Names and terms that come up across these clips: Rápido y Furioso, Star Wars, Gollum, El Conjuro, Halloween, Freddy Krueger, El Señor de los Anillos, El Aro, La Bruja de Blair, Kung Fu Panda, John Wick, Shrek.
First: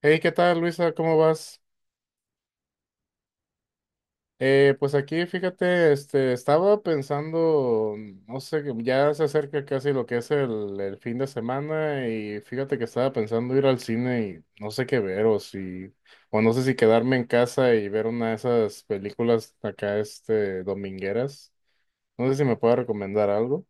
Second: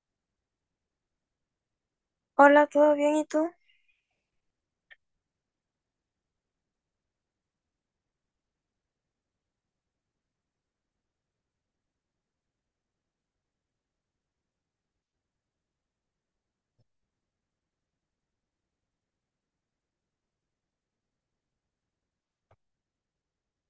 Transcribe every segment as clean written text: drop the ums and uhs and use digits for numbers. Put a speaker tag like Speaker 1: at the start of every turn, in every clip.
Speaker 1: Hey, ¿qué tal, Luisa? ¿Cómo vas?
Speaker 2: Hola, ¿todo bien? ¿Y tú?
Speaker 1: Pues aquí, fíjate, este, estaba pensando, no sé, que ya se acerca casi lo que es el fin de semana y fíjate que estaba pensando ir al cine y no sé qué ver o no sé si quedarme en casa y ver una de esas películas acá, este, domingueras. No sé si me puede recomendar algo.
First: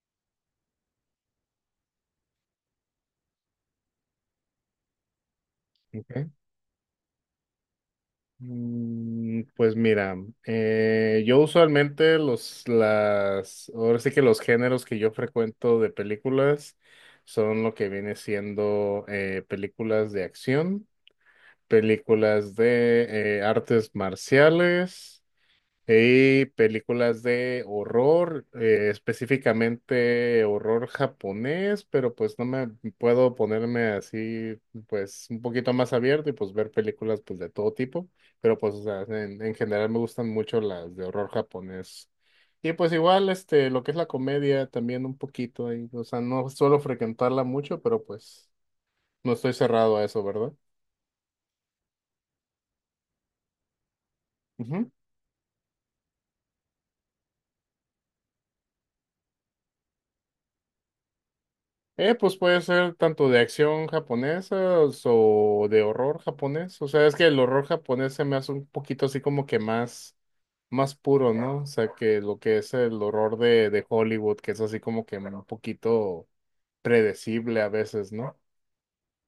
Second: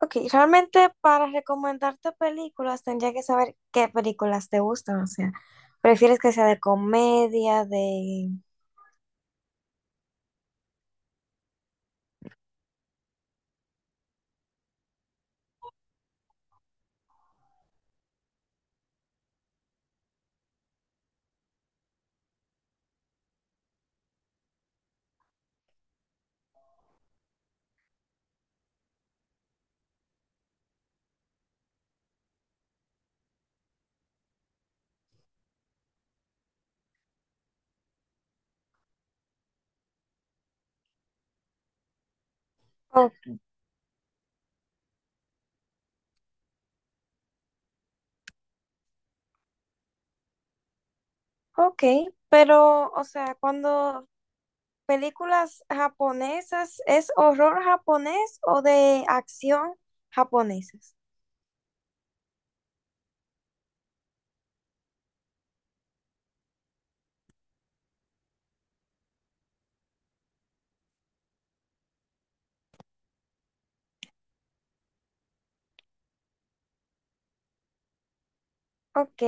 Speaker 2: Ok, realmente para recomendarte películas tendría que saber qué películas te gustan, o sea, prefieres que sea de comedia, de...
Speaker 1: Pues mira, yo usualmente ahora sí que los géneros que yo frecuento de películas son lo que viene siendo películas de acción, películas de artes marciales y películas de horror, específicamente horror japonés, pero pues no me puedo ponerme así, pues un poquito más abierto y pues ver películas pues de todo tipo, pero pues o sea, en general me gustan mucho las de horror japonés. Y pues
Speaker 2: Oh,
Speaker 1: igual, este, lo que es la comedia también un poquito ahí, o sea, no suelo frecuentarla mucho, pero pues no estoy cerrado a eso, ¿verdad?
Speaker 2: ok, pero, o sea, cuando películas japonesas, ¿es horror japonés o de acción japonesas?
Speaker 1: Pues puede ser tanto de acción japonesa o de horror japonés. O sea, es que el horror japonés se me hace un poquito así como que más puro, ¿no? O sea, que lo que es el horror de Hollywood, que es así como que un poquito predecible a veces, ¿no?
Speaker 2: Ok,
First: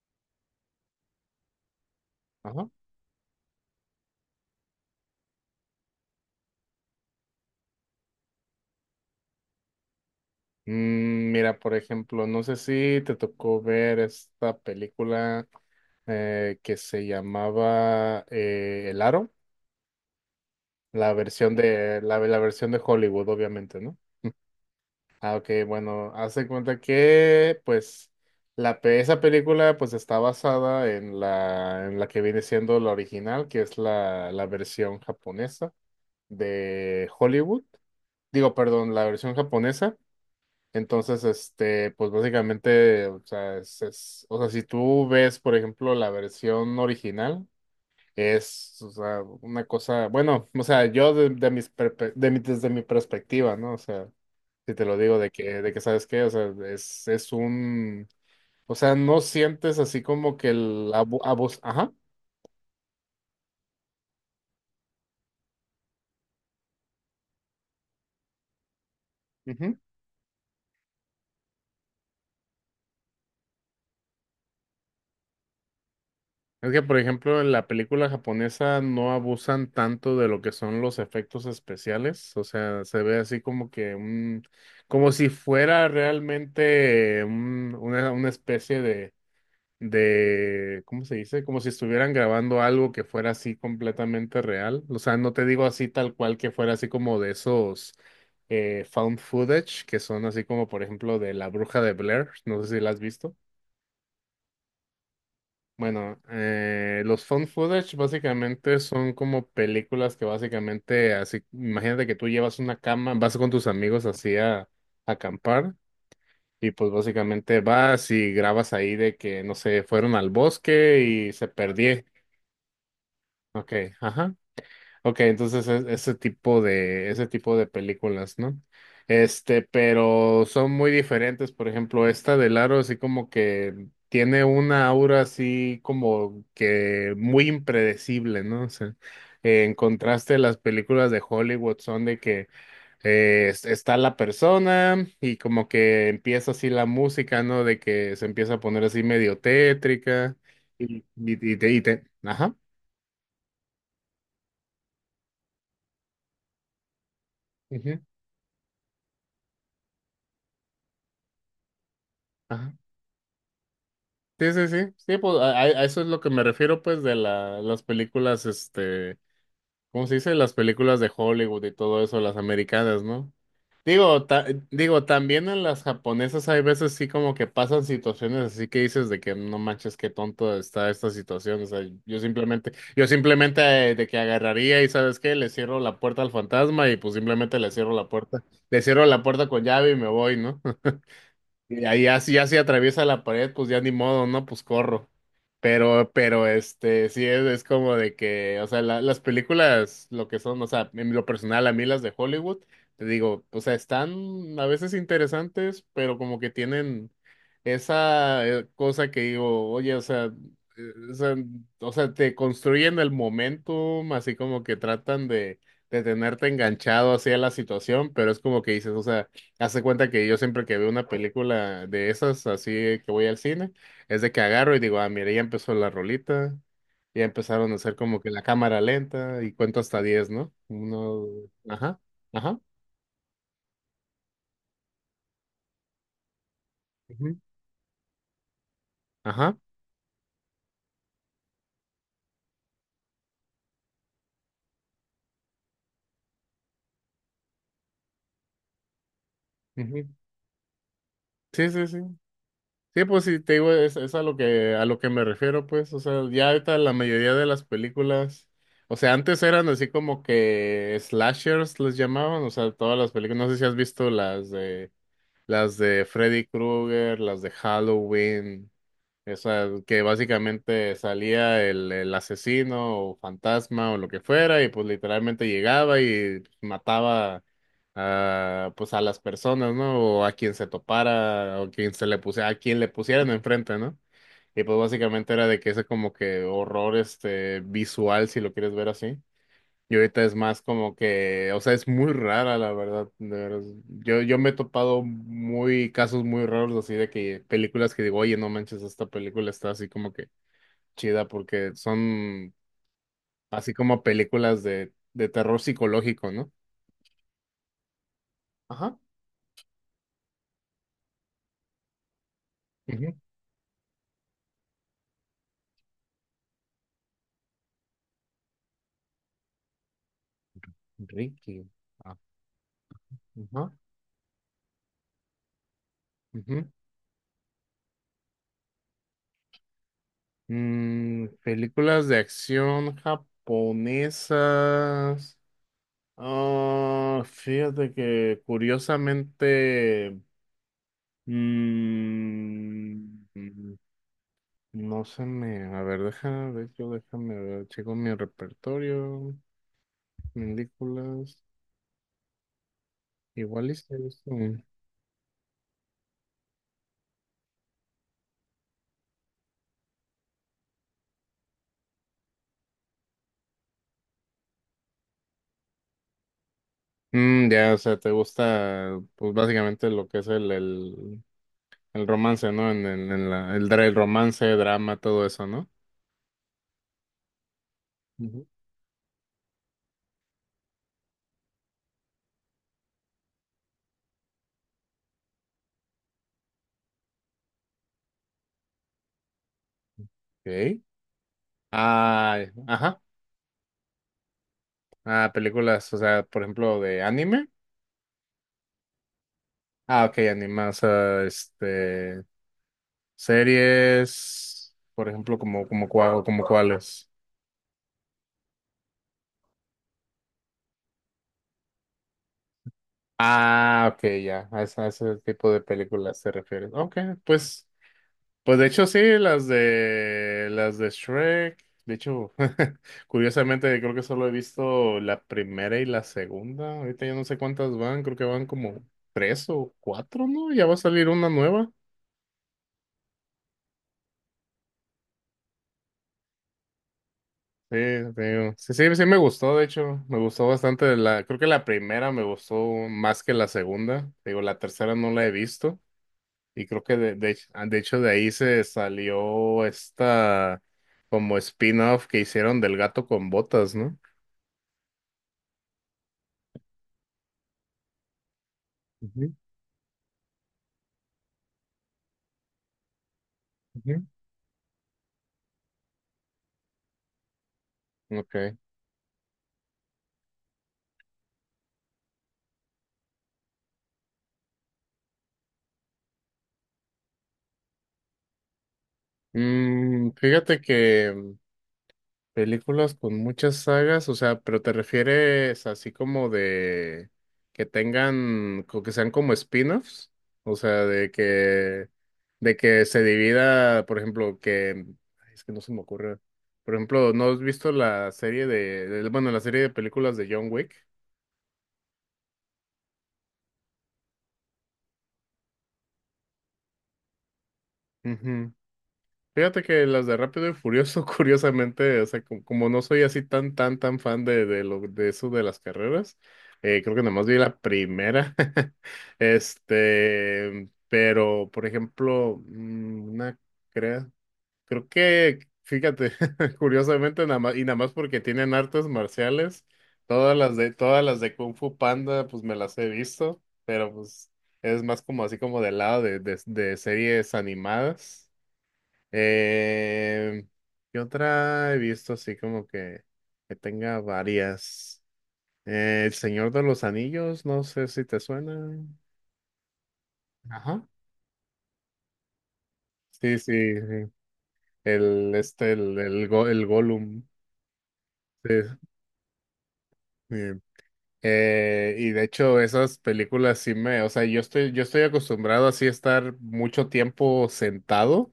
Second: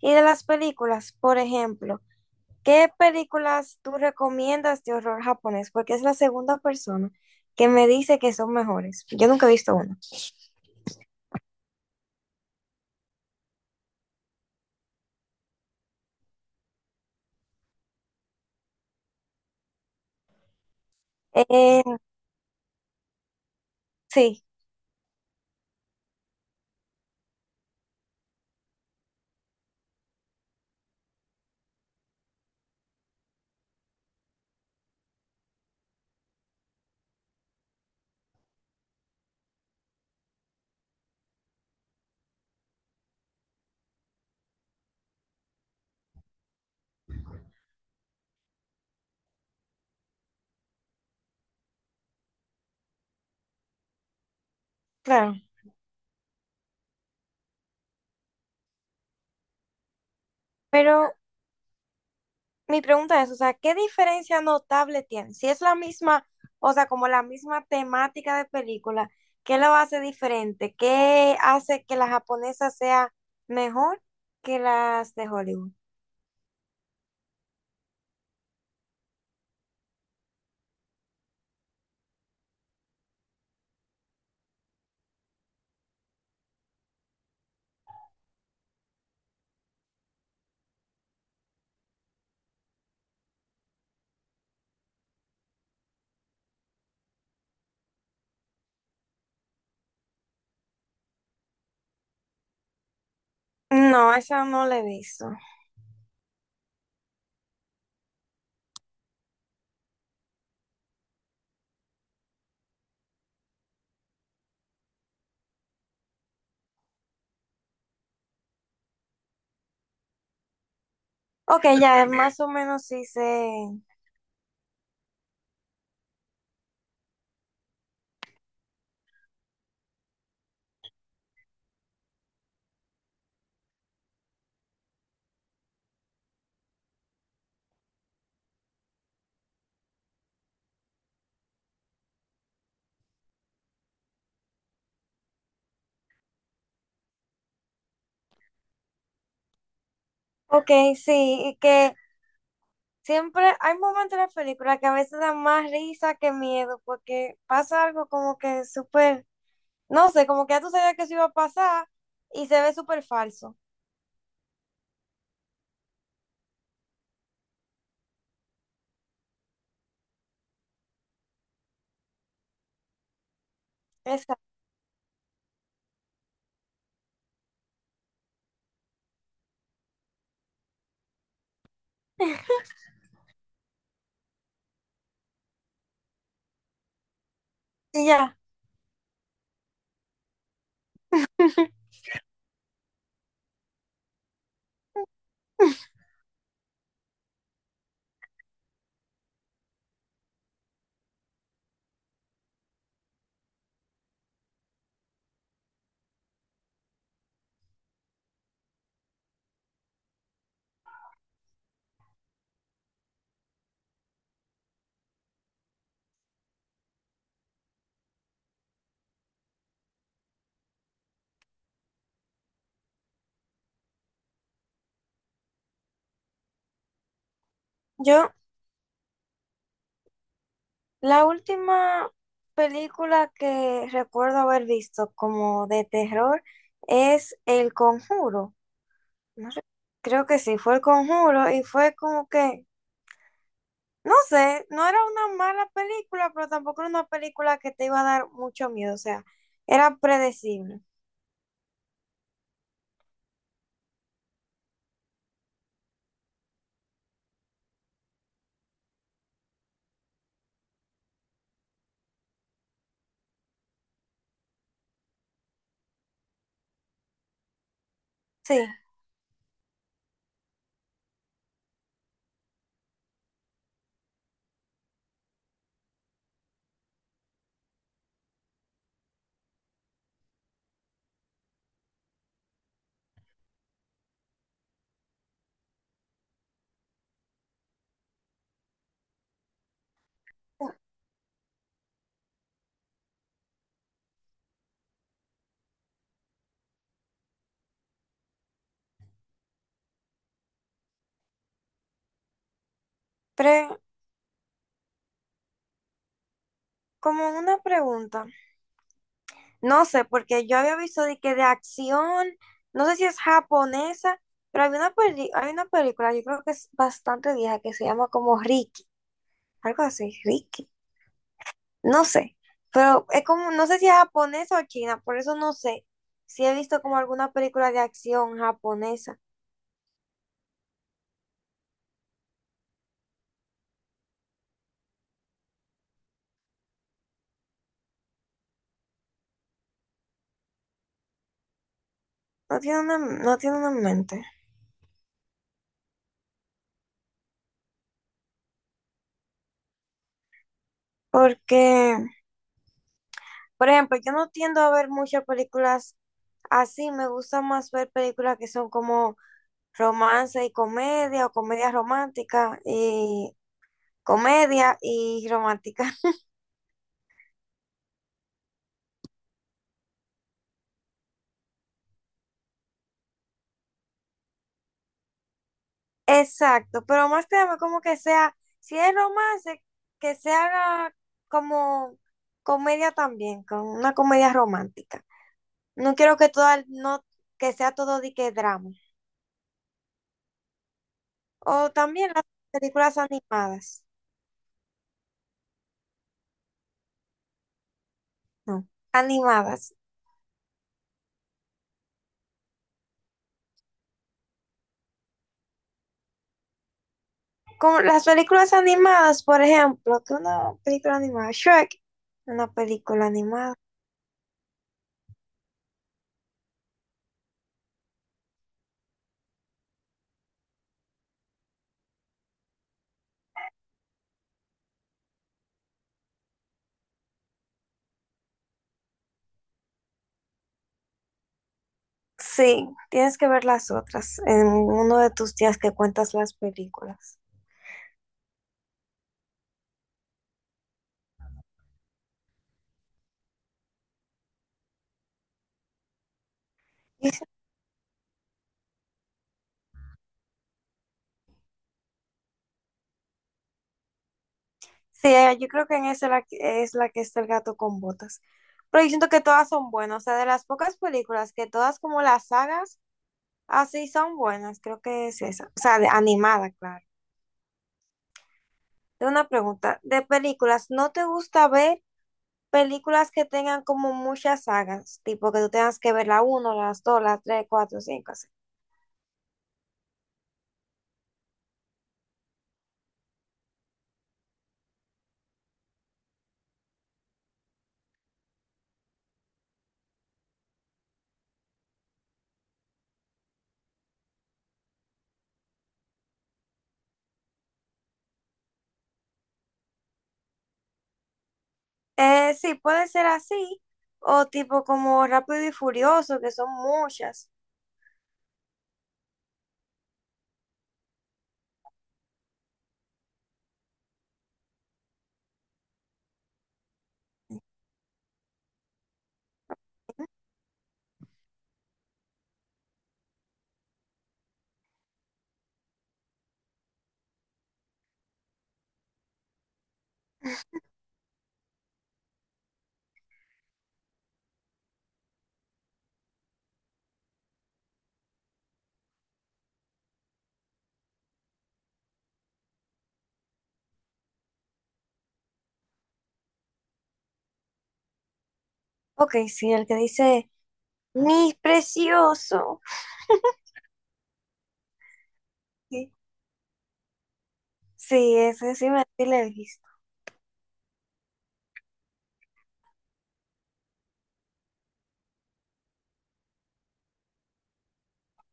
Speaker 2: y de las películas, por ejemplo,
Speaker 1: Ajá.
Speaker 2: ¿qué películas tú recomiendas de horror japonés? Porque es la segunda persona que me dice que son mejores. Yo nunca he visto una.
Speaker 1: Mira, por ejemplo, no sé si te tocó ver esta película que se llamaba El Aro, la versión
Speaker 2: Eh,
Speaker 1: de, la la versión de Hollywood, obviamente, ¿no?
Speaker 2: sí,
Speaker 1: Ah, ok, bueno, hace cuenta que, pues, esa película, pues, está basada en la que viene siendo la original, que es la versión japonesa de Hollywood. Digo, perdón, la versión japonesa. Entonces, este, pues, básicamente, o sea, o sea, si tú ves, por ejemplo, la versión original, es, o sea, una cosa, bueno, o sea, yo de mis, perpe- de mi- desde mi perspectiva, ¿no? O sea. Si te lo digo de
Speaker 2: claro.
Speaker 1: que, de que sabes qué, o sea, es un, o sea, no sientes así como que el
Speaker 2: Pero
Speaker 1: abu- abus, Ajá.
Speaker 2: mi pregunta es, o sea, ¿qué diferencia notable tiene? Si es la misma, o sea, como la misma temática de película, ¿qué lo
Speaker 1: Ujú.
Speaker 2: hace diferente? ¿Qué hace que la japonesa sea mejor que las de Hollywood?
Speaker 1: Es que, por ejemplo, en la película japonesa no abusan tanto de lo que son los efectos especiales, o sea, se ve así como que un, como si fuera realmente una especie de, ¿cómo se dice? Como si estuvieran grabando algo que fuera así completamente real. O sea, no te digo así tal cual que fuera así como de esos found footage, que son así como por ejemplo de La Bruja de Blair, no sé si la has visto.
Speaker 2: No, esa no la he visto.
Speaker 1: Bueno, los found footage básicamente son como películas que básicamente así, imagínate que tú llevas una cama, vas con tus amigos así a acampar. Y pues básicamente vas y grabas ahí de que, no sé, fueron al bosque y se
Speaker 2: Ok,
Speaker 1: perdieron.
Speaker 2: ya más o menos sí sé.
Speaker 1: Okay, ajá. Okay, entonces ese tipo de películas, ¿no? Este, pero son muy diferentes. Por ejemplo, esta del Aro, así como que tiene una aura así como que muy impredecible, ¿no? O sea, en contraste, las películas de Hollywood son de que está la persona y como que empieza así la música, ¿no? De que se empieza a poner así medio tétrica
Speaker 2: Ok,
Speaker 1: y,
Speaker 2: sí,
Speaker 1: y,
Speaker 2: y
Speaker 1: y te, y
Speaker 2: que
Speaker 1: te- Ajá.
Speaker 2: siempre hay momentos en la película que a veces dan más risa que miedo, porque pasa
Speaker 1: Ujú,
Speaker 2: algo como que súper... No sé, como que ya tú sabías que eso iba a pasar y se
Speaker 1: ajá.
Speaker 2: ve súper falso.
Speaker 1: Sí, sí, sí, sí, pues a eso es lo que me refiero, pues, de las películas, este, ¿cómo se dice? Las películas de Hollywood y todo eso, las americanas, ¿no? Digo, ta-
Speaker 2: Exacto.
Speaker 1: digo, también en las japonesas hay veces sí como que pasan situaciones así que dices de que no manches, qué tonto está esta situación, o sea, yo simplemente de que agarraría y ¿sabes qué? Le cierro la puerta al fantasma y pues simplemente le cierro
Speaker 2: Y
Speaker 1: la
Speaker 2: ya.
Speaker 1: puerta, le cierro la puerta con llave y me voy, ¿no? Y ahí así, ya si atraviesa la pared, pues ya ni modo, ¿no? Pues corro. Pero, este, sí es como de que, o sea, las películas, lo que son, o sea, en lo personal, a mí las de Hollywood, te digo, o sea, están a veces interesantes, pero como que tienen esa cosa que digo, oye, o sea, o sea, o sea, te construyen el momentum, así como que tratan de tenerte enganchado hacia la situación, pero es como que dices, o sea, hace cuenta que yo siempre que veo una película de esas, así que voy al cine, es de que agarro y digo, ah, mira, ya empezó la rolita, ya empezaron a hacer como que
Speaker 2: Yo,
Speaker 1: la cámara lenta y cuento hasta diez, ¿no?
Speaker 2: la
Speaker 1: Uno, ajá,
Speaker 2: última
Speaker 1: ajá,
Speaker 2: película que recuerdo haber visto como de terror
Speaker 1: ujú,
Speaker 2: es El Conjuro. No
Speaker 1: ajá,
Speaker 2: sé, creo que sí, fue El Conjuro y fue como que, no sé, no era una mala película, pero tampoco era una película que te iba a dar mucho miedo, o sea, era
Speaker 1: ujú.
Speaker 2: predecible.
Speaker 1: Sí, sí, sí. Sí, pues sí, te digo, es a lo que, me refiero, pues, o sea, ya ahorita la mayoría de las películas, o sea, antes eran así como que slashers les llamaban, o sea, todas las películas, no sé si has visto las de... Las de Freddy Krueger, las de
Speaker 2: Sí,
Speaker 1: Halloween, esa que básicamente salía el asesino o fantasma o lo que fuera y pues literalmente llegaba y mataba a, pues a las personas, ¿no? O a quien se topara o quien se le puse, a quien le pusieran enfrente, ¿no? Y pues básicamente era de que ese como que horror este visual, si lo quieres ver así. Y ahorita es más como que, o sea, es muy rara, la verdad. De veras. Yo, me he topado muy casos muy raros así de que películas que digo, oye, no manches, esta película está así como que chida porque son así
Speaker 2: pre-
Speaker 1: como películas de terror psicológico, ¿no?
Speaker 2: como una pregunta.
Speaker 1: Ajá.
Speaker 2: No sé, porque yo había visto de que de acción, no sé si
Speaker 1: Ujú,
Speaker 2: es japonesa, pero hay una peli- hay una película, yo creo que es bastante vieja, que se llama como Ricky, algo así, Ricky,
Speaker 1: Ricky.
Speaker 2: no
Speaker 1: Ah,
Speaker 2: sé, pero es como, no
Speaker 1: ajá.
Speaker 2: sé si es japonesa o china, por eso no sé si he
Speaker 1: Ujú.
Speaker 2: visto como alguna película de acción japonesa,
Speaker 1: Películas de acción japonesas. Ah, fíjate que curiosamente.
Speaker 2: no tiene una,
Speaker 1: Mm,
Speaker 2: no tiene una
Speaker 1: mm,
Speaker 2: en mente,
Speaker 1: no se me. A ver, déjame ver, yo déjame ver. Checo mi repertorio, películas.
Speaker 2: porque, por
Speaker 1: Igual y sí he
Speaker 2: ejemplo, yo no
Speaker 1: visto
Speaker 2: tiendo
Speaker 1: un-
Speaker 2: a ver muchas películas así, me gusta más ver películas que son como romance y comedia o comedia romántica y comedia y romántica.
Speaker 1: Ya, o sea, te gusta, pues básicamente lo que es el romance, ¿no? En el romance, drama, todo eso, ¿no?
Speaker 2: Exacto, pero más que nada como que sea,
Speaker 1: Ujú.
Speaker 2: si es romance, que se haga como comedia también, con una comedia romántica. No quiero que todo, no, que sea todo de que drama.
Speaker 1: Ok.
Speaker 2: O también las
Speaker 1: Ah,
Speaker 2: películas
Speaker 1: ajá.
Speaker 2: animadas,
Speaker 1: Ah, películas, o sea, por ejemplo, de anime.
Speaker 2: no, animadas.
Speaker 1: Ah, ok, anime, o sea, este. Series, por ejemplo, como cuáles.
Speaker 2: Como las películas animadas, por ejemplo, que una película animada, Shrek, una película animada.
Speaker 1: Ah, ok, ya, a ese tipo de películas te refieres. Ok, pues, pues de hecho sí, las de Shrek, de hecho, curiosamente creo que solo he visto la primera y la segunda, ahorita ya no sé cuántas van, creo que van como tres o cuatro, ¿no? Ya va a salir una nueva.
Speaker 2: Sí, tienes que ver las otras en uno de tus días que cuentas las películas.
Speaker 1: Sí, te digo. Sí, sí, sí me gustó, de hecho, me gustó bastante creo que la primera me gustó más que la segunda, te digo, la tercera no la he visto y creo que
Speaker 2: Y
Speaker 1: de hecho de ahí se salió esta como spin-off que hicieron del gato con botas, ¿no?
Speaker 2: sí, yo creo que en esa es la que está el gato con botas. Pero yo siento que
Speaker 1: Ujú,
Speaker 2: todas son buenas, o sea, de las pocas películas que todas como las sagas así
Speaker 1: ujú.
Speaker 2: son buenas, creo que es esa. O sea, de- animada, claro.
Speaker 1: Ok.
Speaker 2: Tengo una pregunta, de películas, ¿no te gusta ver películas que tengan como muchas sagas? Tipo que tú tengas que ver la uno, las 2, las 3, 4, 5...
Speaker 1: Fíjate que películas con muchas sagas, o sea, pero te refieres así como de que tengan, que sean como spin-offs, o sea, de que se divida, por ejemplo, que, ay, es que no se me ocurre, por ejemplo, ¿no has visto la serie de, bueno, la serie de películas de John Wick?
Speaker 2: Sí, puede ser así, o tipo como Rápido y Furioso, que son muchas.
Speaker 1: Ujú. Fíjate que las de Rápido y Furioso, curiosamente, o sea, como no soy así tan, tan, tan fan de, de eso de las carreras, creo que nada más vi la primera. Este, pero, por ejemplo, una, creo, creo que, fíjate, curiosamente, nada más, y nada más porque tienen artes marciales, todas las de Kung Fu Panda, pues me las he visto, pero pues es más como así como del lado de series animadas. Eh, ¿Qué otra he visto así como que tenga varias? El Señor de los Anillos, no sé si te suena.
Speaker 2: Ok, sí, el que dice,
Speaker 1: Ajá.
Speaker 2: mi precioso.
Speaker 1: Sí, sí, sí. El, este,
Speaker 2: Sí,
Speaker 1: el, Go- el Gollum.
Speaker 2: sí,
Speaker 1: Sí,
Speaker 2: ese sí me sí lo he visto.
Speaker 1: sí. Y de hecho, esas películas sí me, o sea, yo estoy acostumbrado así a estar mucho tiempo sentado.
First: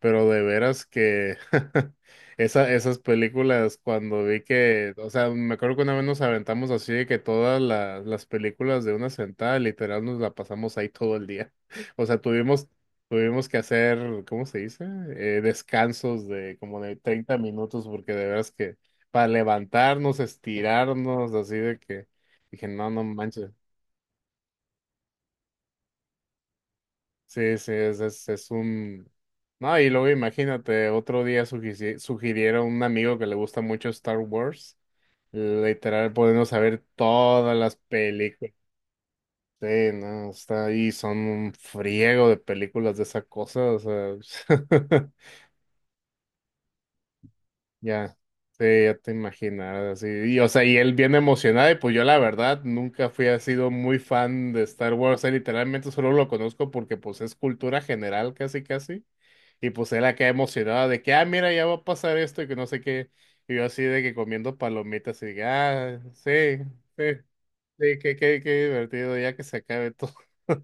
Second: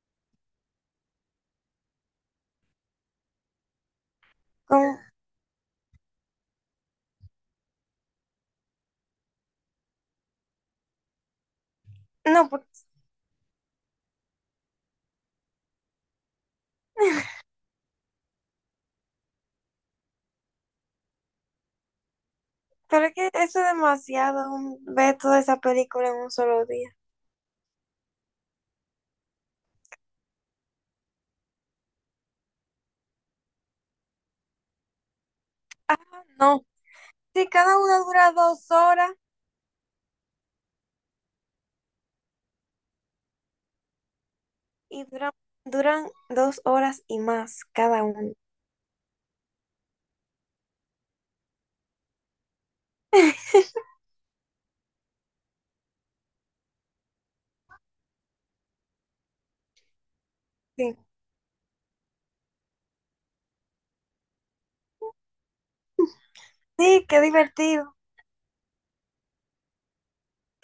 Speaker 1: Pero de veras que esas películas, cuando vi que,
Speaker 2: Como-
Speaker 1: o sea, me acuerdo que una vez nos aventamos así de que todas las películas de una sentada, literal, nos la pasamos ahí todo el día. O sea,
Speaker 2: no, por-
Speaker 1: tuvimos que hacer, ¿cómo se dice? Descansos de como de 30 minutos, porque de veras que para levantarnos, estirarnos, así de que dije, no, no
Speaker 2: pero es que
Speaker 1: manches.
Speaker 2: eso es demasiado, ver toda esa película en un solo día.
Speaker 1: Sí, sí, es un... No, y luego imagínate, otro día sugirieron a un amigo que le gusta mucho Star Wars, literal, poniéndose
Speaker 2: No,
Speaker 1: saber
Speaker 2: sí,
Speaker 1: todas las
Speaker 2: cada una dura
Speaker 1: películas.
Speaker 2: 2 horas
Speaker 1: Sí, no, está ahí, son un friego de películas de esa cosa, o sea,
Speaker 2: y duran 2 horas y más cada
Speaker 1: ya,
Speaker 2: uno.
Speaker 1: sí, ya te imaginas, así, y, o sea, y él bien emocionado, y pues yo la verdad nunca fui, ha sido muy fan de Star Wars, o sea, literalmente solo lo conozco porque pues es cultura general casi casi. Y pues él acá emocionado
Speaker 2: Sí,
Speaker 1: de que, ah, mira, ya va a pasar esto y que no sé qué. Y yo así de que comiendo palomitas y de que, ah, sí, sí,
Speaker 2: sí, qué divertido.
Speaker 1: sí, qué divertido, ya que se acabe todo.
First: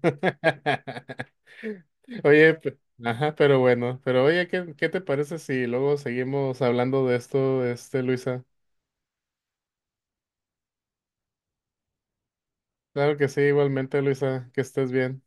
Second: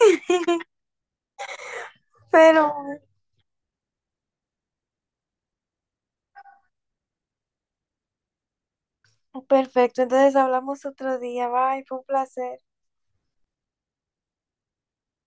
Speaker 1: Oye,
Speaker 2: Pero...
Speaker 1: ajá, pero bueno, pero oye, ¿qué te parece si luego seguimos hablando de esto, este, Luisa?
Speaker 2: Perfecto, entonces hablamos otro día. Bye, fue un placer.
Speaker 1: Claro que sí, igualmente, Luisa, que estés bien.